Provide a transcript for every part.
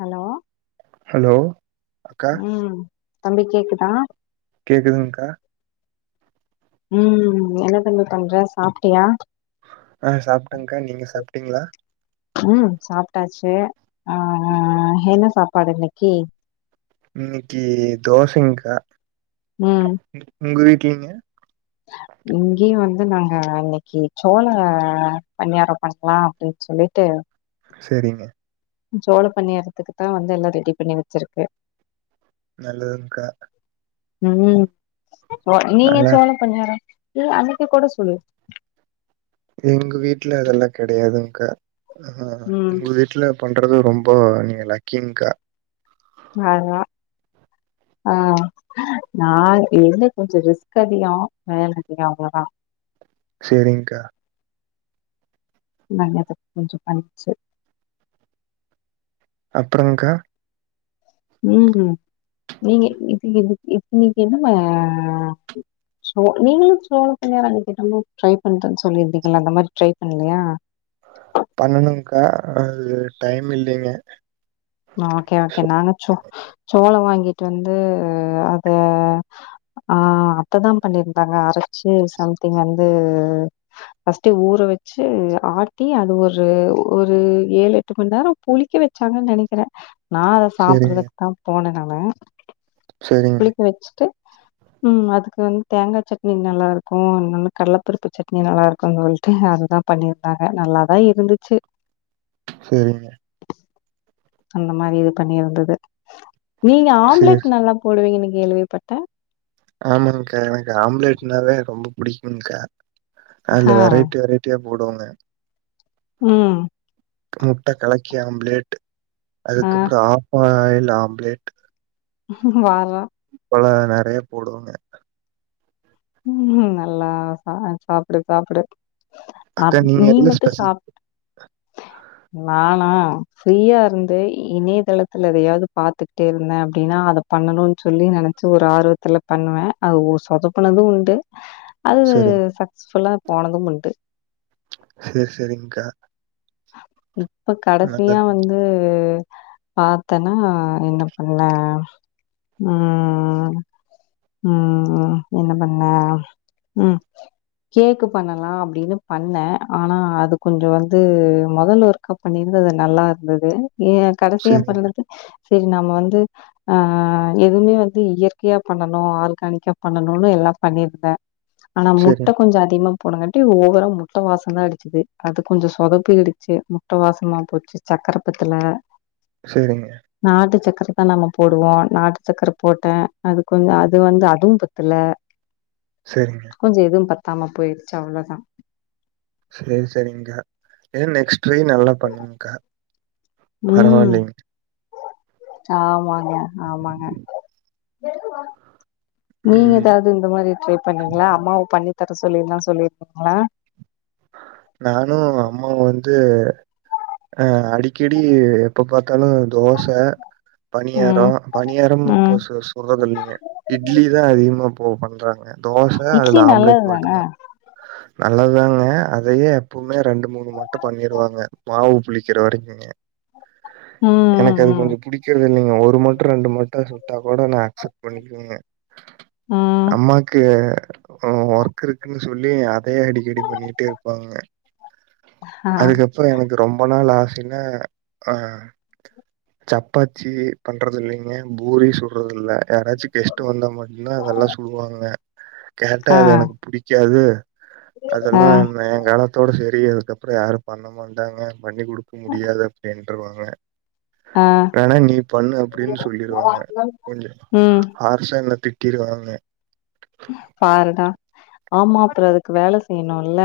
Hello hello அக்கா உம் தம்பி கேக்குதா கேக்குதுங்க கா உஹம் என்ன தம்பி பண்ற சாப்பிட்டியா ஆஹ் சாப்பிட்டங்க்கா நீங்க சாப்பிட்டீங்களா ம் சாப்ட்டாச்சு பாடு இன்னைக்கி இன்னைக்கு தோசைங்க்கா உங்க வீ இட்லிங்க இங்கேயும் நாங்க இன்னைக்கு சோள பணியாரம் பண்ணிக்கலாம் அப்படின்னு சொல்லிட்டு சரிங்க சோளம் பண்ணிறதுக்கு தான் வந்து எல்லாம் ரெடி பண்ணி வச்சிருக்கு நல்லதுங்கா உம் ஆ நீங்க நல்லா சோழ இருக்கு. பணியாரம் இ அதுக்கு கூட சொல்லு எங்க வீட்டுல அதெல்லா கெடையாதுங்க்கா ஆஹா ம் உங்க வீட்ல பண்றது ரொம்ப நீங்க லக்கிங்க்கா அதா ஆஹ் நா என்ன கொஞ்சம் ரிஸ்க் அதிகோ வேல அதிகம் அவ்ளதா செரிங்க்கா நல்லது கொஞ்ச பன்ச் அப்புறம்கா உம் நீங்க இது இது இது நீக்கு என்ன சோ நீங்களு சோழ பனியாரம் அன்னைக்கு என்னமு ட்ரை பண்றன்னு சொல்லிருந்தக்கல அந்த மாரி ட்ரை பண்லையா பண்ணனுங்க்கா அது டைம் இல்லைங்க ஓகே ஓகே நாங்க சோ சோளம் வாங்கிட்டு வந்து அத ஆ அத்ததா பண்ணிருந்தாங்க அரைச்சு சம்திங் வந்து பர்ஸ்ட் ஊற வச்சு ஆட்டி அது ஒரு ஒரு ஏழு எட்டு மணி நேரம் புளிக்க வச்சாங்கு நெனைக் க்றே நா அத சரிங்க சாப்பறதுக்கு தா போனே நா நா சரிங்க குளிக்க வச்சுட்டு உம் அதுக்கு வந்து தேங்கா சட்னி நல்லா இருக்கு இன்னொன்னு கடலப்பருப்பு சட்னி நல்லா இருக்குனு சொல்லிட்டு அதுதா பண்ணிருந்தாங்க நல்லாதா இருந்துச்சு சரிங்க அந்த மாரி இது பண்ணிருந்தது நீங்க சேரி ஆம்லெட் நல்லா போடுவீங்கன் கேள்விப்பட்டே ஆமாங்கா எனக்கு ஆம்லெட்னாவே ரொம்ப புடிக்கும்கா அ ஆஹா! இதுல வெரைட்டி வெரைட்டியா போடுவாங்க உம் முட்ட கலக்கி ஆம்லேட் ஆ அதுக்கப்புறம் ஆஃப்பாயி ஆம்லேட் வேற இப்பல நெறைய போடுவங்க உம் நல்லா சா சாப்டு சாப்டு அக்கா அப் நீங்க நீ எதுல மட்டு ஸ்பெஷல் சாப்ட் நானா ஃப்ரீயா இருந்து இணையதளத்துல எதையாவது பாத்துட்டே இருந்தே அப்டின்னா அத பண்ணணுனு சொல்லி நெனச்சு ஒரு ஆர்வத்துல பண்ணுவே அது ஓ சொதப் ப்புனது உண்டு அது சரிங்க. சக்சஸ்புஃல்லா போனதும் உண்டு சரி, சரிங்கக்கா. இப்ப நல்லா கடசியா இருக்கு. வந்து பாத்தனா என்ன பண்ண ம் ம் என்ன பண்ண ம் கேக்கு பண்ணலா அப்டின்னு பண்ணே ஆனா அது கொஞ்ச வந்து மொதல்ல ஒருக்கா பண்ணிருந்த அது நல்லாருந்தது ஏ கடைசியா சரிங்க, பண்ணுனது செரி நம்ம வந்து ஆ எதுவுமே வந்து இயற்கையா பண்ண னு ஆர்கானிக்கா பண்ணணுனு எல்லா பண்ணிருந்தே ஆனா முட்ட சரிங்க, கொஞ்ச அதிகமா போனங்காட்டி ஓவரா முட்ட வாசந்தா அடிச்சுது அது கொஞ்ச சொதப்பிடிச்சு முட்ட வாசமா போச்சு சக்கர பத்துல செரிங்க அஸ்கா நம்ம போடுவோ நாட்டு சக்கர போட்டே அதுக்கு கொஞ்ச அது வந்து அதுவு பத்துல சரிங்க. கொஞ்ச எதும் பத் தாம போயிருச்சு அவ்ளதா சேரி சேரிங்கா ஏ நெக்ஸ்ட் ட்ரை நல்லா பண்ணுங்க்கா ம். பரவாலிங் ஆமாங்க ஆமாங்க நீங் ம். எதாவ்து இந்த மாரி ட்ரை பண்ணீங்ளா அம்மாவ பண்ணி தர சொல்லிலா சொல்லிருக்கீங்ளா நானு அம்மாவ் வந் து அ அடிக்கடி எப்ப பாத் தலு தோச பனியாரோ ம், பனியாரமு ம். இப்ப சுடிறத இல்லிங்க இட்லி தா அதிகமா ஓ பண்றாங்க தோச இட்லி அதுல ஆம்லேட் நல்லது தானே? மட்டுந்தா நல்லத்தாங்க அதயே எப்பவுமே ரெண்டு மூணு மட்டு பண்ணிருவாங்க மாவு புளிக்கிற வரங்குங்க ம், எனக்கு ம், அது ம். கொஞ்ச புடிக்ற்து இல்லிங் ஒரு மட் ரெண்டு மட்டா சு ட்டா கூட நா அக்சப்ட் பண்ணிகுவங்க ம். அம்மாக்கு ஒர்க்கு இருக்குனு சொல்லி அதயே அடிக்கடி பண்ணிகிட்டே இரு பாங்க ஆ, அதுக்கப்ற எனக்கு ரொம்ப நாள் ஆ சின்னா அ சப்பாச்தி பண்றதில்லிங்க பூரி சுட்றதுல்ல யாராச்சி கெஸ்ட்டு வந்தா மட்டுந்தா அதல்லா சுடுவாங்க கேட்டா ஆ, அது எனக்கு புடிக்காது ஆ, அதெல்லா எ காலத்தோட சரி அதுக்கப்பறோ யாரு பண்ண மாட்டாங்க பண்ணி குடுக்க முடியாது அப்டின் ட்ருவாங்க ஆ. வேணா நீ பண்ணு அப்டின்னு சொல்லிருவாங்க கொஞ்ச ம். ஹார்ஸா என்ன திட் டிருவாங்க பாருடா ஆமா அப்புற அதுக்கு வேல செய்யணுல்ல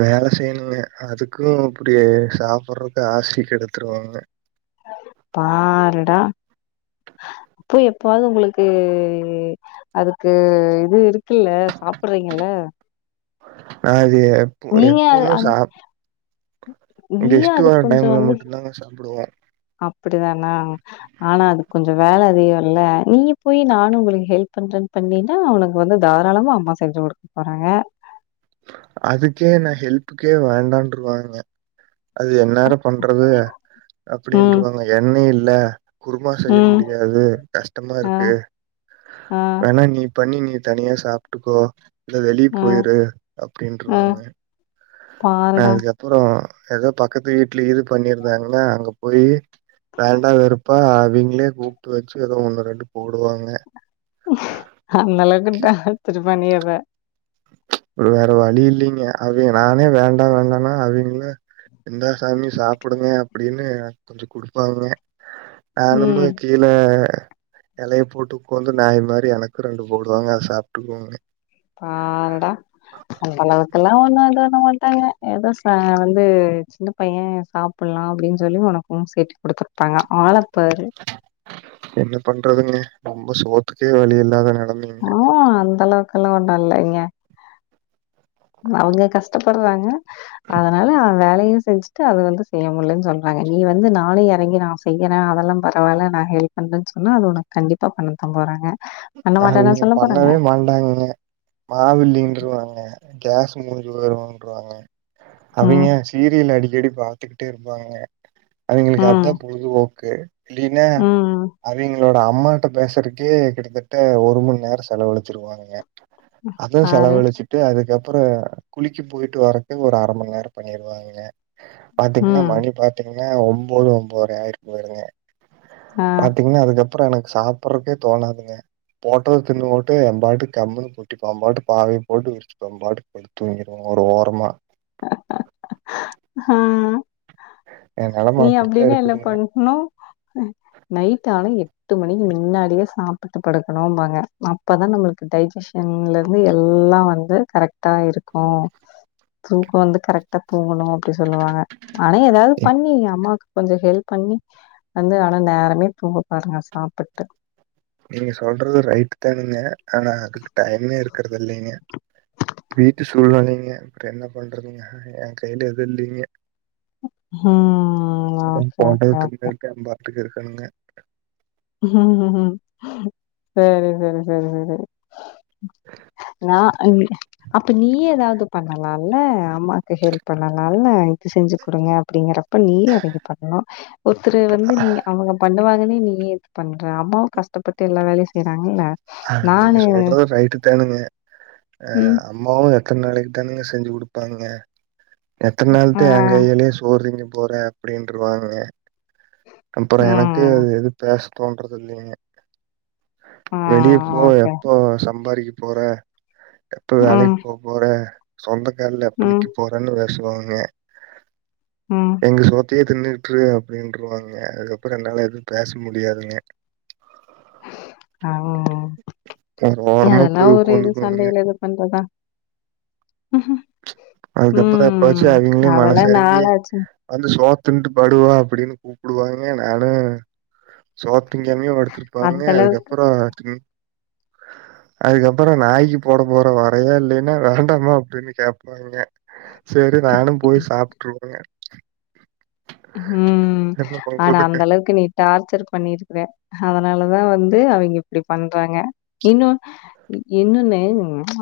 வேல செய்யணுங்க அதுக்கு இப்டி சாப்பறதுக்கு ஆசி கெடுத்துருவாங்க பாருடா அப்போ எப்பவாது உங்களுக்கு அதுக்கு இது இருக்குல்ல சாப்பறீங்கல்ல அ இப் அது எப்பு அது எப்புமே அந் சாப் நீயு கெஸ்ட் அதுக்கு வர கொஞ்சோ டைம்ல மட்டுந்தாங்க சாப்புடுவோ அப்படிதானா ஆனா அது கொஞ்சொ வேல அதிகொல்ல நீயு போயி நானு உங்களுக்கு ஹெல்ப் பண்றேன் பண்ணிருந்தா உனக்கு வந்து தாராளமா அம்மா செஞ்சு குடுக்க போறாங்க அதுக்கே நா ஹெல்ப்புக்கே வேண்டான்றுவாங்க அது என்நேர பண்றது ம் அப்படின்றுவாங்க எண்ணெயில் ல குருமா செய்ய ம் முடியாது கஷ்டமா ஆ இருக்கு ஆ வேணா நீ பண்ணி நீ தனியா சாப்டுக்கோ இல்ல வெளிய் ஆ போயிரு ஆ அப்டின்றுவாங்க நா பாருடா அதுக்கப்பறோ ஏதோ பக்கத்து வீட்ல இது பண்ணிருந்தாங்கன்னா அங்க போயி வேண்டா வெறுப்பா அவிங்ளே கூப்ட்டு வச்சி எதோ ஒண்ணு ரெண்டு போடுவாங்க அந்த அளவுக்கிட்டா திரு பண்ணீயற ச் ஒரு வேற வழி இல்லீங்க அவிங் நானே வேண்டா வேண்டானா அவிங்ளே இந்தா சாமி சாப்புடுங்க அப்படின்னு கொஞ்ச குடுப்பாங்க ஆன மா ம் கீழ எலய போட்டு உக்காந்து நாய் மாரி எனக்கு ரண்டு போடுவாங்க அத சாப்ட்டுக்குவோங்க பாவ் ஆ அந்த அளவுக்கெல்லா [unintelligible] வண்ட்டாய்ங்க ஏதோ சா வந்து சின்ன பைய சாப்லா அப்டின்னு சொல்லி ஒனக்கும் சேத்தி குடுத்துரு பாங்க ஆளப்பாரு என்ன பண்றதுங்க ரொம்ப சோத்துக்கே வழி இல்லாத நெல ஆ அந்த அளவுக் கழுவனுயில்லைங்க அவுங்க கஷ்டப்படுறாங்க அதனால அவ வேலயு ஜஸ்ட்ட்டு அத வந்து செய்யமுல்லன்னு சொல்றாங்க நீ வந்து நானு எறங்கி நா செய்யிறே அதெல்லா பரவாயில்ல நா ஹெல்ப் பண்ணறேன்னு சொன்னா அது உனக்கு கண்டிப்பா பண்ணத்தா போறாங்க பண்ண மாட்டேன்னா அவிங்க சொல்ல போறாங்க பண்ணவே மாட்டாங்கங்க மாவு இல்லேன்னுருவாங்க கேஸ் மூட்ஞ்சி போயிருன்ருவாங்க ம் அவிங்க சீரியல் அடிக் தேடி பாத்துக்கிட்டே இருப்பாய்ங்க அவிங்களுக்கு ம் அதா பொழுதுபோக் கே இல்லின்னா ம் அவிங்க எங்களோட அம்மாட்ட பேசுறக்கே கிட்டத்தட் ட்ட ஒரு மணி நேர செலவழிச்சிருவானுங்க அதுவு பாரு செலவழிச்சிட்டு அதுக்கப் அப்பறோ குளிக்க போயிட்டு வரக்கே ஒரு அர மணி நேர பண்ணீருவாங்கங்க பாத்தீங்கன்னா ம் மணி பாத்தீங்க ஏங்க ஒம்போது ஒம்போதர ஆயிர பாருங்க ஆ பாத்தீங்கன்னா அதுக்கப் றோ எனக்கு சாப்ட்றக்கே தோணாதுங்க போட்டத தின்னு போட்டு எம்பாட்டுக்கு கம்முன்னு பொட்டிப்பாம்பாட்டு பாய போட்டு விரிச்சு எம்பாட்டுக்கு படுத்து தூங்கிருவ ஒரு ஓரமா ஆ என் நெலம நீ அப்படித்தான் அப்டின்னா என்ன இருக்குதுங்க. பண்ணன்னு நைட் ஆனா எட்டு மணிக்கு மின்னாடியே சாப் சாப்ட்டு படுக்கணும்பாங்க அப்பதா நம்மளுக்கு டைஜஷன்லருந்து எல்லா வந்து கரெக்டா இருக்கு தூக்கோ வந்து கரெக்டா தூங்கணு அப்டி சொல்லுவாங்க ஆனா ஏதாவத் அம்மாவுக்கு கொஞ்ச ஹெல்ப் பண்ணி வந்து ஆனா நேரமே தூங்க பாருங்க சாப்பிட்டு நீங்க சொல்றது ரைட்டு தானுங்க ஆனா அதுக்கு டையமே இருக்கறதுல்லைங்க வீட்டு சூழ் நெலைங்க அப்ற என்ன பண்றதுங்க எ கைல எது இல்லிங்க ஹ லாஸ்டா பாப்போ விட்டுட் இருக்கணுங்க ஹ்ம்ஹ்ம் சேரி செரி செரி செரி நா ஐமீ அப்ப நீயே எதாவது பண்ணல் நல்ல அம்மாக்கு ஹெல்ப் பண்ணலால்ல இது செஞ்சு குடுங்க அப்டிங்கறா அப்ப நீயே அரேஞ்சு பண்லா ஒருத்தரு வந்து நீங்க அவுங்க பண்ணுவாங் தானே நீயே பண்ற அம்மாவு கஷ்டப்பட்டு எல்லா வேலையும் அ நீங்க சொல்றது ரைட்டு தாணுங்க அ ம் அம்மாவு கன் நாளைக்கு தானேங்க செஞ்சு குடுப்பாங்க எத்தன் ஆ நாாளுத எங் கையாலேயே சோறு திங்க போற அப்படின்றுவாங்க கம்ப்பறொ எனக்கு அது ம் எது பேச தோன்றது இல்லைங்க ஆ வெளியே போய் ஓகே எப்போ சம்பாதிக்கு போற எப்ப ம் வேலைக்கு போப்போற சொந்தக் ஏன்டா ம் அப்புளிக்கு போறன்னுவே சொல்லுவாங்க ம் எங்க சொ அப்டியே தின்னுட்டுரு அப்டின்டு சொல்லுவாங்க அதுக்கப்புற என்னால எதுவு பேச முடியாதுங்க ஆ ஒரு ஓரமா அதெல்லா போய் ஒரு இது உட்காந்துக்குவனுங்க. சண்டையில இது பண்றதா ம்ஹ்ம். அதுக்கப்பற எப்பாச்சு ம் அவிங்களே அதெல்லா மனசெறங்கி நாளாச்சு வந்து சோத் திண்ட்டு படு வா அப்டின்னு கூப்புடுவாங்க நானு சோத் திங்காமயே படுத்துருப்பாங்க அந்த அளவுக்கு அதுக்கப்பறோ திங் அதுக்கப்பறோ நாய்க்கு போட போற வரயா இல்லைன்னா வேண்டாமா அப்டின்னு கேப் ங்க செரி நானு போய் சாப்ட்டுருவங்க உஹ்ம் ஆனா பண்றதுங்க? அந்தளவுக்கு நீ டார்ச்சர் பண்ணிருக்கிற அதனாலதா வந்து து அவெங்க இப்டி பண்றாங்க இன்னு இன்னொன்னு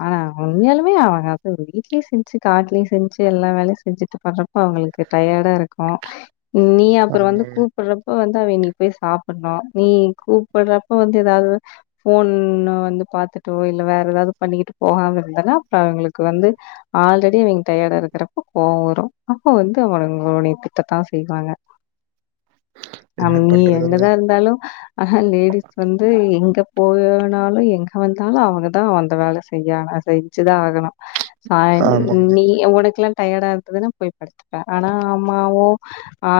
ஆனா உண்மயாலுமே அவங்க வீட்லயு செஞ்சு காட்டுலயு செஞ்சு எல்லா வேலையு செஞ்சுட்டு பட்றப்போ அவங்களுக்கு டயர்டா இருக்கு நீ அப்பற வந்து ஆமாங்க. கூப்புட்றப்ப வந்து து நீ போய் சாப்புட்ணு நீ கூப்பிட்றப்ப வந்து எதாவது ஃபோன் வந்து பாத்துட்டோ இல்ல வேற எதாவது பண்ணிக்கிட்டு போகாம இருந்தனா அப்ற அவங்களுக்கு வந்து ஆல்ரெடி அவங்க டயர்டா இருக்கிறப்ப கோவ வரு அப்ப வந்து அவனுங்க உன்னைய திட் திட்டத்தா செய்வாங்க ஆம் என்ன நீ பண்றதுங்க? என்னதா இருந்தாலு ஆஹா லேடிஸ் வந்து எங்க போகல்லைனாலு எங்க வந்தாலு அவங்கதா அந்த வேலை செய்ய செஞ்சுதா ஆகணு [unintelligible] ஆமாங்க. நீ உனக்கெல்லா டயர்டா இருந்ததுனா போய் படுத்துப்பே ஆனா அம்மாவோ ஆ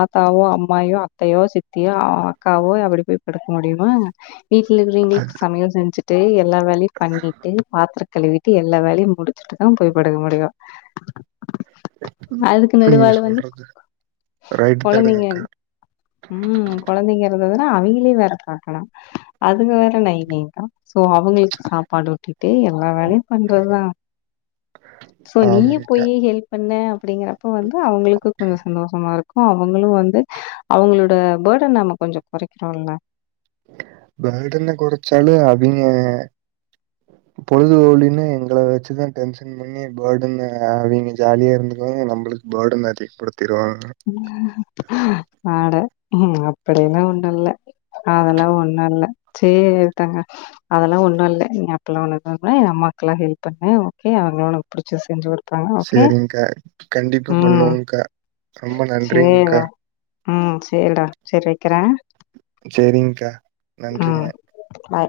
ஆத்தாவோ அம்மாயியோ அத்தையோ சித்தியோ அக்காவோ அப்படி போய் படுக்க முடியுமா வீட்ல இருக்கிறவிங்களுக்கு அது சமையல் செஞ்சு டேய் எல்லா வேலை பண்ணிட்டு பாத்தர கழுவிட்டு எல்லா வேலையு முடு ச்சுட்டு தா போய் படுக்க முடியு அதுக்கு நடுவால வந்து வந்து ரைட்டு குழந்தைங்க தானங்கக்கா ம் கொழந்தைங்க இருந்ததுனா அவங்களயு வேற பாக்கனு அதுங்க வேற நை நைங்கு சோ அவங்களுக்கு சாப்பாடு ஊட்டிட்டு எல் லா வேலயு பண்றதுதா சோ நீயொ ஆமாங்கக்கா. போய் ஹெல்ப் பண்ணே அப்டிங்கிறப்போ வந்து அவங்களுக்கு கொஞ்சொ சந்தோஷமா இருக் அவங்களு வந்து அவங்களோட பர்டன் நம்ம கொஞ்சொ கொறைக்கிறோல்ல பர்டன கொறச்சாளு அவைங்க பொழுதுபோலின்னு எங்கள வெ சுதா டென்ஷன் பண்ணி பர்டன் அவங்க ஜாலியா இருந்துடுவாங்க நம்பளுக்கு பர்டன் அதிகப்படுத ஹ்ஹ்ம் அட உஹ்ம் அப்படியெல்லா ஒண்ணு இல்ல அதெல்லா ஒண்ணு இல்ல சேரி எடுத்தாங்க அதெல்லா ஒண்ணு இல்ல நீ அப்டில்லா ஒண்ணு [unintelligible] அம்மாக்கெல்லா ஹெல்ப் பண்ணு ஓகே அவங்க ஒனக் பிடிச்சது செஞ்சு குடுப் சரிங்கா கண்டிப்பா ம் பண்ணுவேங்கா ரொம்ப நன்றிங்கக்கா உம் சேரிடா செரி வைக்கிறே செரிங்கக்கா ம் நன்றிங்க பாய்